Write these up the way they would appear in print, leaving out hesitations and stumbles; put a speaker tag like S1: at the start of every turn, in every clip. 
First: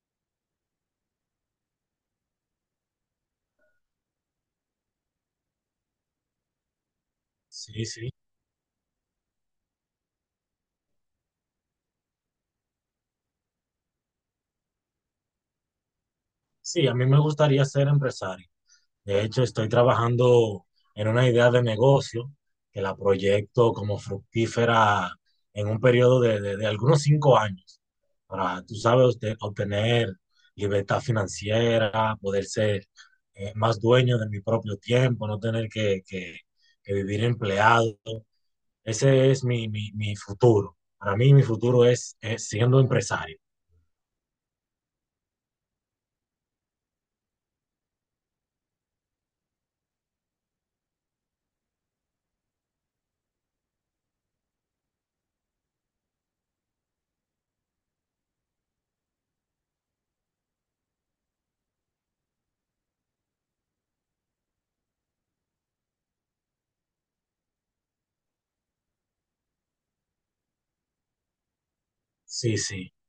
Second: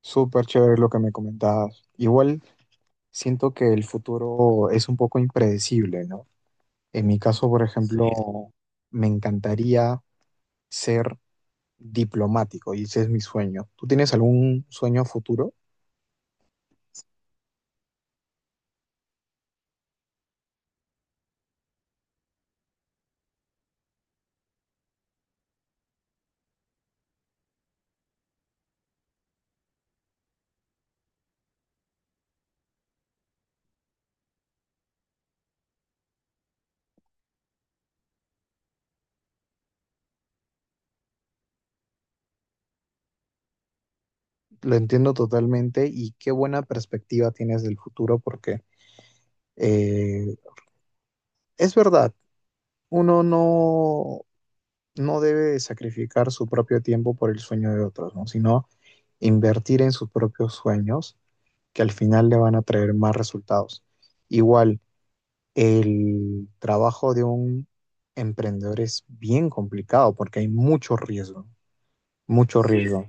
S1: Súper chévere lo que me comentabas. Igual siento que el futuro es un poco impredecible, ¿no? En mi caso, por, sí,
S2: Sí,
S1: ejemplo,
S2: sí.
S1: sí, me encantaría ser diplomático y ese es mi sueño. ¿Tú tienes algún sueño a futuro?
S2: Sí, a mí me gustaría ser empresario. De hecho, estoy trabajando en una idea de negocio que la proyecto como fructífera en un periodo de algunos cinco años para, tú sabes, obtener libertad financiera, poder ser más dueño de mi propio tiempo, no tener que vivir empleado. Ese es mi futuro. Para mí, mi futuro es siendo empresario.
S1: Lo entiendo totalmente y qué buena perspectiva tienes del futuro porque eh, es verdad, uno no, no debe sacrificar su propio tiempo por el sueño de otros, ¿no? Sino invertir en sus propios sueños que al final le van a traer más resultados. Igual, el trabajo de un emprendedor es bien complicado porque hay mucho riesgo,
S2: Sí,
S1: mucho, sí,
S2: sí.
S1: riesgo.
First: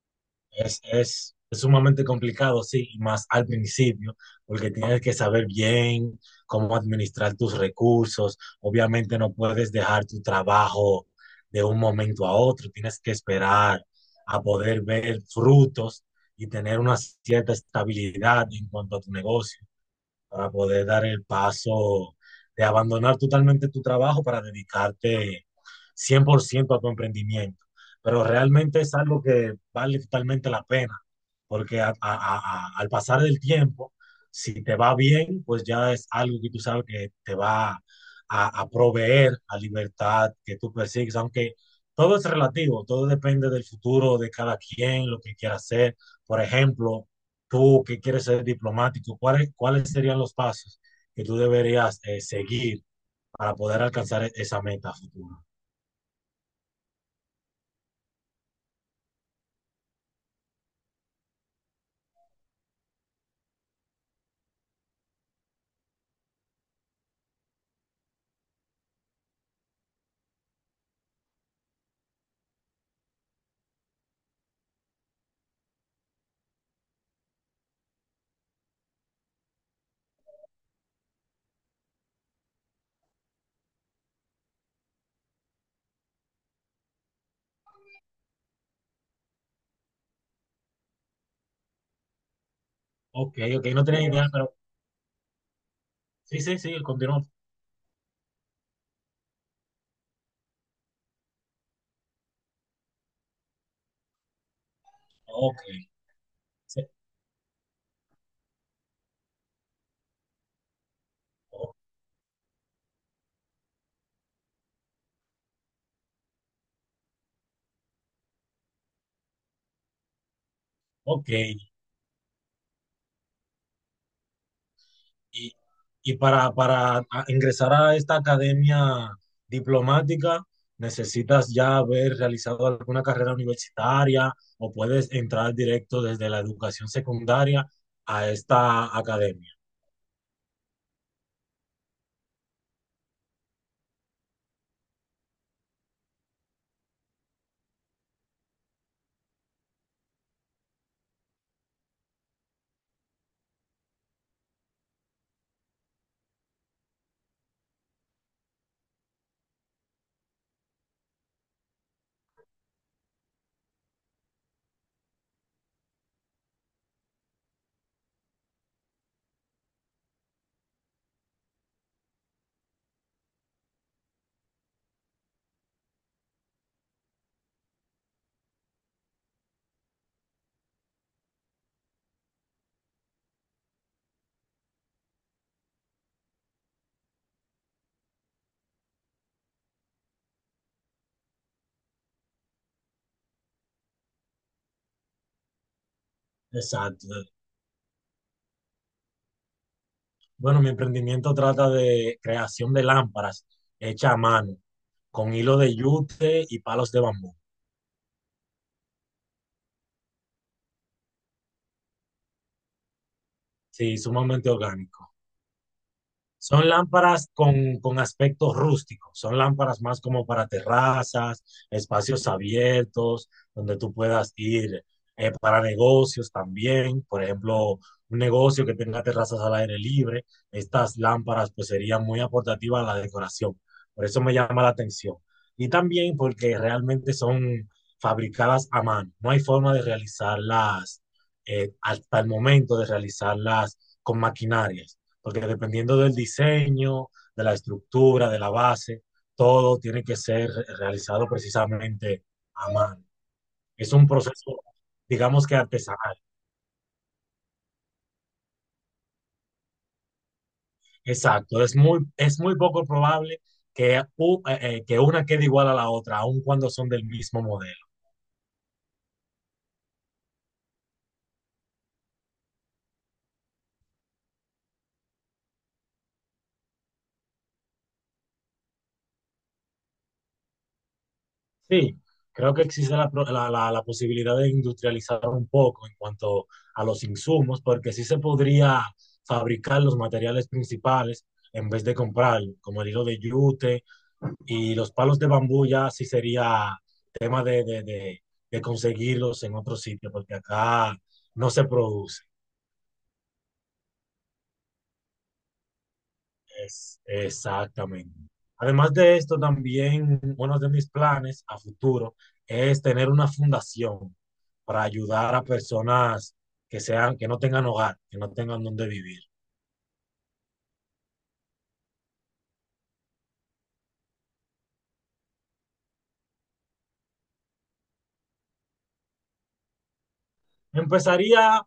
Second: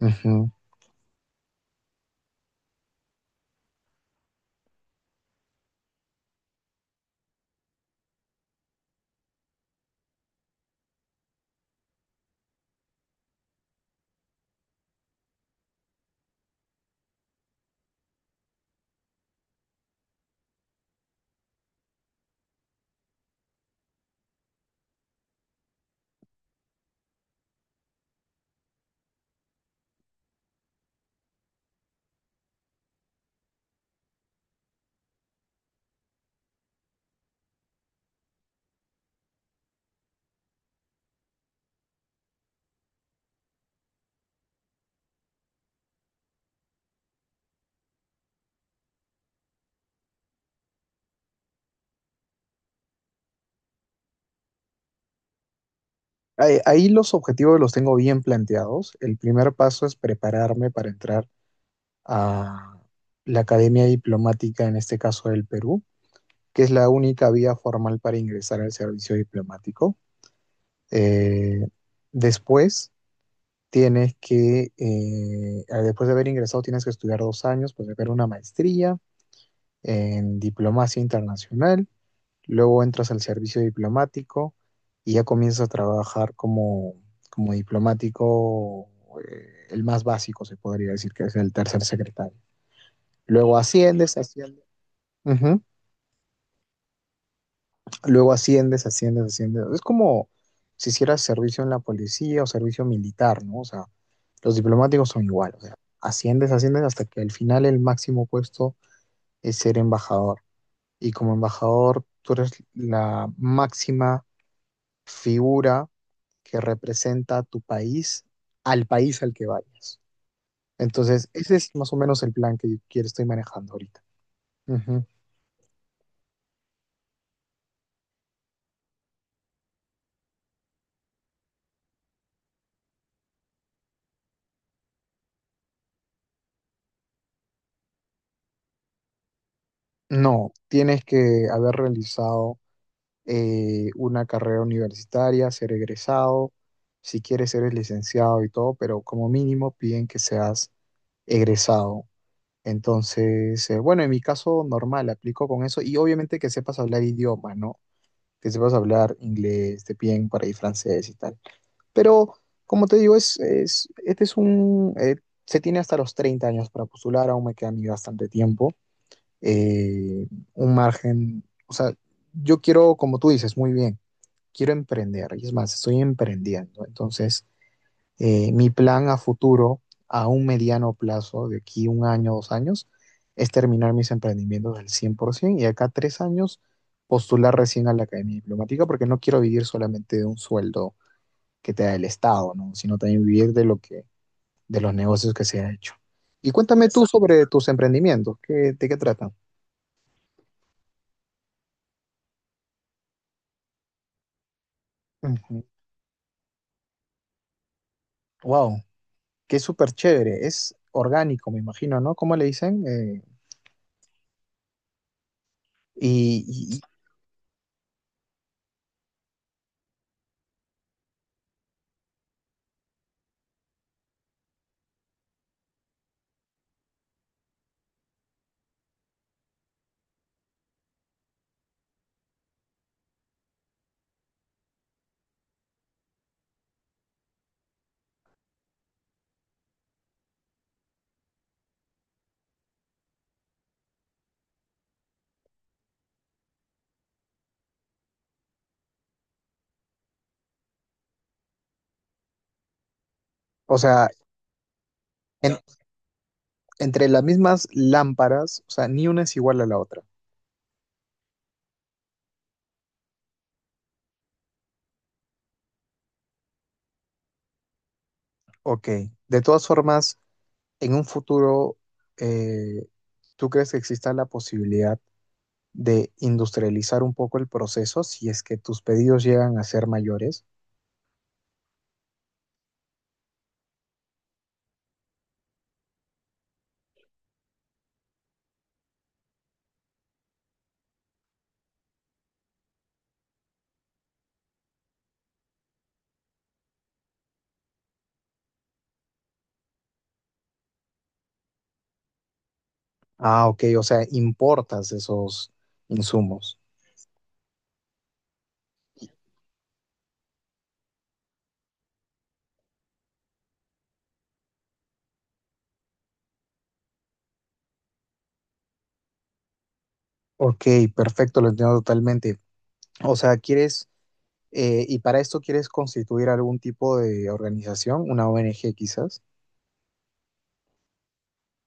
S1: Ujú.
S2: Es sumamente complicado, sí, y más al principio, porque tienes que saber bien cómo administrar tus recursos. Obviamente no puedes dejar tu trabajo de un momento a otro, tienes que esperar a poder ver frutos y tener una cierta estabilidad en cuanto a tu negocio para poder dar el paso de abandonar totalmente tu trabajo para dedicarte 100% a tu emprendimiento. Pero realmente es algo que vale totalmente la pena, porque al pasar del tiempo, si te va bien, pues ya es algo que tú sabes que te va a proveer la libertad que tú persigues, aunque todo es relativo, todo depende del futuro de cada quien, lo que quiera hacer. Por ejemplo, tú que quieres ser diplomático, ¿ cuáles serían los pasos que tú deberías seguir para poder alcanzar esa meta futura?
S1: Ahí los objetivos los tengo bien planteados. El primer paso es prepararme para entrar a la Academia Diplomática, en este caso del Perú, que es la única vía formal para ingresar al servicio diplomático. Eh, después Tienes que, después de haber ingresado, tienes que estudiar 2 años, pues hacer una maestría en diplomacia internacional, luego entras al servicio diplomático y ya comienzas a trabajar como, como diplomático, el más básico se podría decir que es el tercer secretario.
S2: Ok,
S1: Luego
S2: ok, no tenía
S1: asciendes,
S2: idea, pero
S1: asciendes.
S2: sí, sí, sí, continúa.
S1: Luego asciendes, asciendes, asciendes. Es como si hicieras servicio en la policía o servicio militar, ¿no? O sea, los diplomáticos son igual, o
S2: Ok,
S1: sea, asciendes, asciendes
S2: sí,
S1: hasta que al final el máximo puesto es ser embajador. Y como
S2: o-
S1: embajador, tú eres la máxima figura que representa a tu país al que vayas. Entonces,
S2: ok.
S1: ese es más o menos el plan que, estoy manejando ahorita. Ujú.
S2: Y, y para, para ingresar a esta academia diplomática, ¿necesitas ya haber realizado alguna carrera universitaria o puedes entrar directo desde la educación secundaria a esta academia?
S1: No, tienes que haber realizado una carrera universitaria, ser egresado, si quieres ser licenciado y todo, pero como mínimo piden que seas egresado. Entonces, bueno, en mi caso normal, aplico con eso y obviamente que sepas hablar idiomas, ¿no? Que sepas hablar inglés, te piden por ahí francés y tal. Pero, como te digo, este es un... se tiene hasta los 30 años para postular, aún me queda a mí bastante tiempo. eh, un margen, o sea, yo quiero, como tú dices, muy bien quiero emprender, y es más, estoy emprendiendo. Entonces, mi plan a futuro, a un mediano plazo, de aquí un año, 2 años, es terminar mis emprendimientos al 100% y acá 3 años postular recién a la Academia Diplomática porque no quiero vivir solamente de un sueldo que te da el Estado, ¿no? Sino también vivir de lo que, de los negocios que se ha hecho. Y cuéntame tú, exacto,
S2: Exacto.
S1: sobre tus emprendimientos, ¿qué, de qué tratan?
S2: Bueno, mi emprendimiento trata de creación de lámparas hechas a mano, con hilo
S1: Ujú.
S2: de yute y palos de bambú.
S1: Wow, qué súper chévere, es orgánico, me imagino, ¿no? ¿Cómo le dicen?
S2: Sí, sumamente orgánico. Son
S1: Y, y-
S2: lámparas con aspecto rústico, son lámparas más como para terrazas, espacios abiertos, donde tú puedas ir para negocios también, por ejemplo, un negocio que tenga terrazas al aire libre, estas lámparas pues serían muy aportativas a la decoración, por eso me llama la atención. Y también porque realmente son fabricadas a mano, no hay forma de realizarlas hasta el momento de realizarlas con maquinarias porque dependiendo del diseño, de la estructura, de la base, todo tiene que ser realizado precisamente a mano.
S1: o
S2: Es un
S1: sea,
S2: proceso, digamos que
S1: en-
S2: artesanal.
S1: entre las mismas lámparas, o sea, ni una es igual a la otra.
S2: Exacto, es muy poco probable que una quede igual a la otra, aun cuando son del mismo modelo.
S1: Ok, de todas formas, en un futuro, eh, ¿tú crees que exista la posibilidad de industrializar un poco el proceso si es que tus pedidos llegan a ser mayores?
S2: Sí, creo que existe la, pro- la- la posibilidad de industrializar un poco en cuanto a los insumos, porque sí se podría fabricar los materiales principales en vez de comprar, como el hilo de yute y los palos de bambú ya sí sería tema de conseguirlos en otro sitio, porque acá no se produce.
S1: Ah, ok, o sea, importas esos insumos.
S2: Exactamente. Además de esto, también uno de mis planes a futuro es tener una fundación para ayudar a personas que sean, que no tengan hogar, que no tengan dónde vivir.
S1: Ok, perfecto, lo entiendo totalmente. O sea, quieres, y para esto quieres constituir algún tipo de organización, una ONG quizás.
S2: Empezaría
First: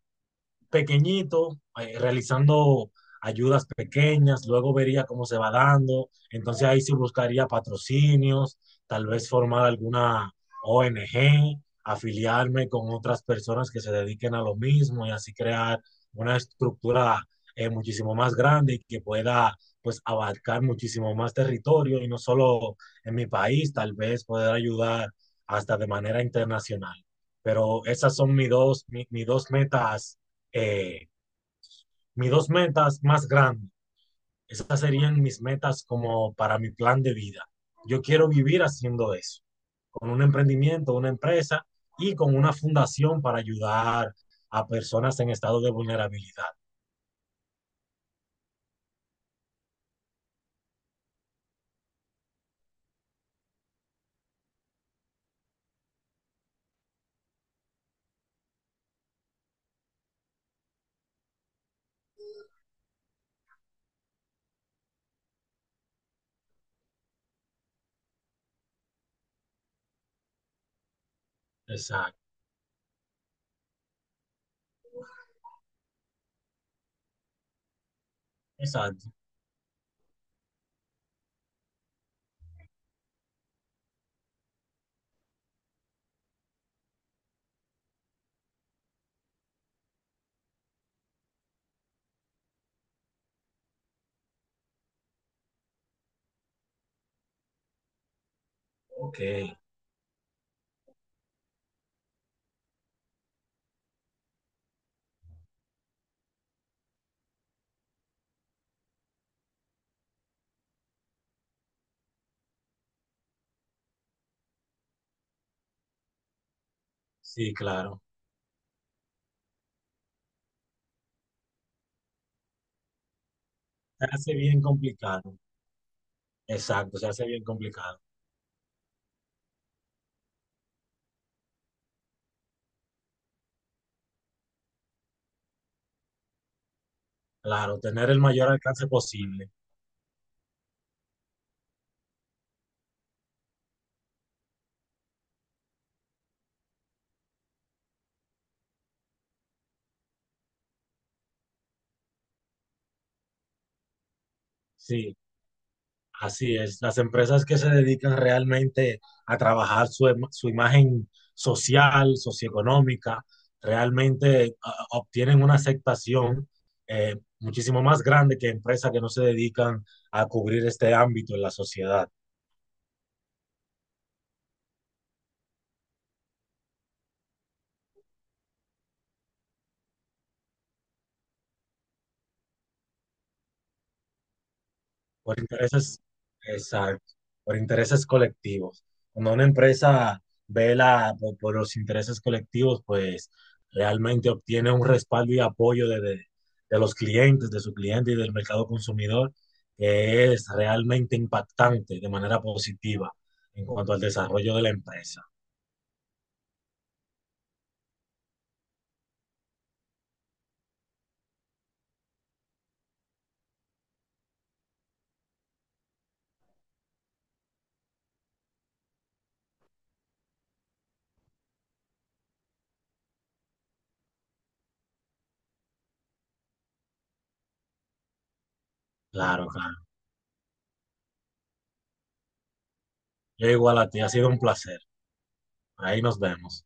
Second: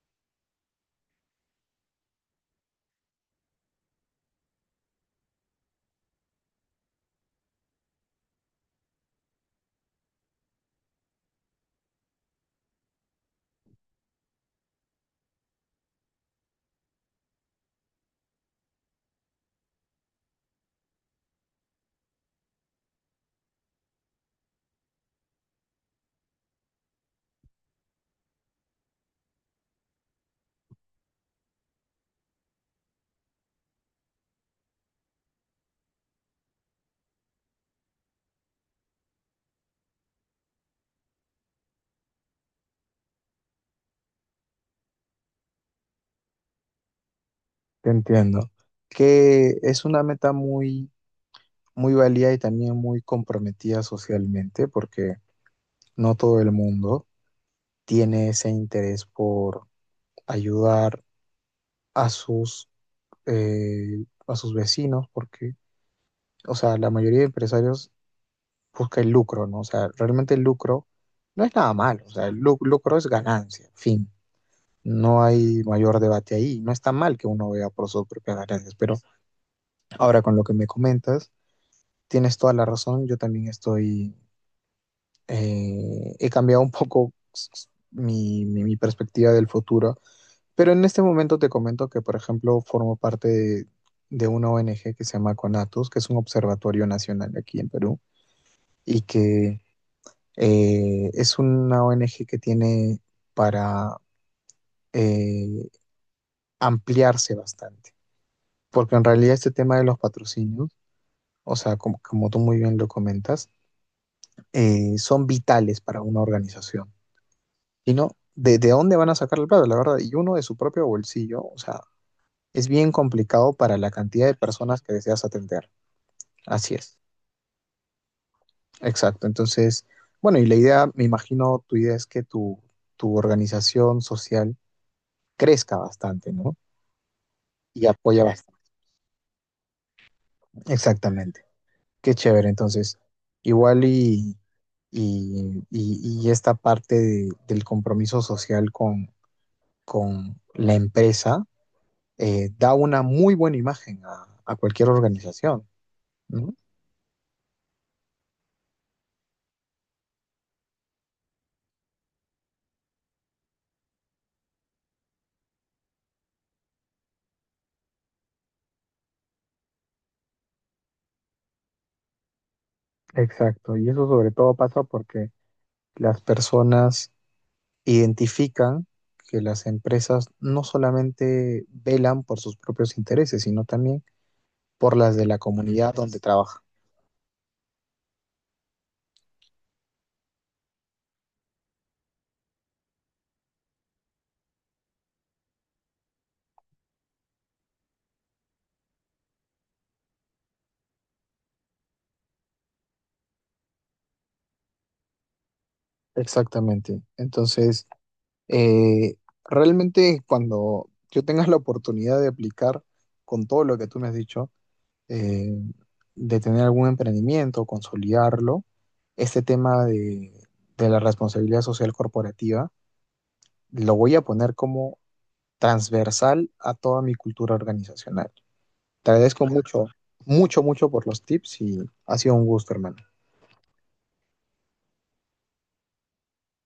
S2: pequeñito, realizando ayudas pequeñas, luego vería cómo se va dando, entonces ahí sí buscaría patrocinios, tal vez formar alguna ONG, afiliarme con otras personas que se dediquen a lo mismo y así crear una estructura muchísimo más grande y que pueda pues abarcar muchísimo más territorio y no solo en mi país, tal vez poder ayudar hasta de manera internacional. Pero esas son mis dos, eh, mis dos metas más grandes, esas serían mis metas como para mi plan de vida. Yo quiero vivir haciendo eso, con un emprendimiento, una empresa y con una fundación para ayudar a personas en estado de vulnerabilidad.
S1: Te entiendo. Que es una meta muy, muy válida y también muy comprometida socialmente, porque no todo el mundo tiene ese interés por ayudar a sus, a sus vecinos, porque, o sea, la mayoría de empresarios busca el lucro, ¿no? O sea, realmente el lucro no es nada malo, o
S2: Exacto,
S1: sea, lucro es ganancia, fin. No hay mayor debate ahí. No está mal que uno vea por sus propias ganancias, pero
S2: exacto.
S1: ahora con lo que me comentas. Tienes toda la razón, yo también estoy, he cambiado un poco mi perspectiva del futuro, pero en este momento te comento que, por ejemplo, formo parte de una ONG que se llama CONATUS, que es un observatorio nacional aquí en Perú, y
S2: Ok,
S1: que es una ONG que tiene para eh, ampliarse bastante, porque en realidad este tema de los patrocinios, o sea, como, como tú muy bien lo comentas, son vitales para una organización.
S2: sí, claro.
S1: Sino de dónde van a sacar el plata, la verdad, y uno de su propio bolsillo, o sea, es bien complicado para la
S2: Se
S1: cantidad de
S2: hace bien
S1: personas que deseas
S2: complicado.
S1: atender. Así
S2: Exacto,
S1: es,
S2: se hace bien complicado.
S1: exacto. Entonces, bueno, y la idea, me imagino, tu idea es que tu organización social crezca bastante, ¿no?
S2: Claro,
S1: Y
S2: tener el
S1: apoya
S2: mayor
S1: bastante.
S2: alcance posible.
S1: Exactamente. Qué chévere, entonces, igual y, y esta parte del compromiso social con la empresa da una muy buena imagen a cualquier
S2: Sí,
S1: organización, ¿no?
S2: así es, las empresas que se dedican realmente a trabajar su, su imagen social, socioeconómica, realmente obtienen una aceptación muchísimo más grande que empresas que no se dedican a cubrir este ámbito en la sociedad.
S1: Exacto, y eso sobre todo pasa porque las personas identifican que las empresas no solamente velan por sus propios intereses, sino también por las de la
S2: Por
S1: comunidad
S2: intereses,
S1: donde trabajan.
S2: exacto, por intereses colectivos. Cuando una empresa vela por los intereses colectivos, pues realmente obtiene un respaldo y apoyo de los clientes, de su cliente y del mercado consumidor, que es realmente impactante de manera positiva en cuanto al desarrollo de la empresa.
S1: Exactamente. Entonces, eh, realmente cuando yo tenga la oportunidad de aplicar con todo lo que tú me has dicho, eh, de tener algún emprendimiento, consolidarlo, este tema de la responsabilidad social corporativa lo voy a poner como transversal a toda mi cultura organizacional. Te
S2: Claro,
S1: agradezco
S2: claro.
S1: mucho, mucho, mucho por los tips y ha sido un gusto, hermano.
S2: Yo igual a ti, ha sido un placer. Ahí nos vemos.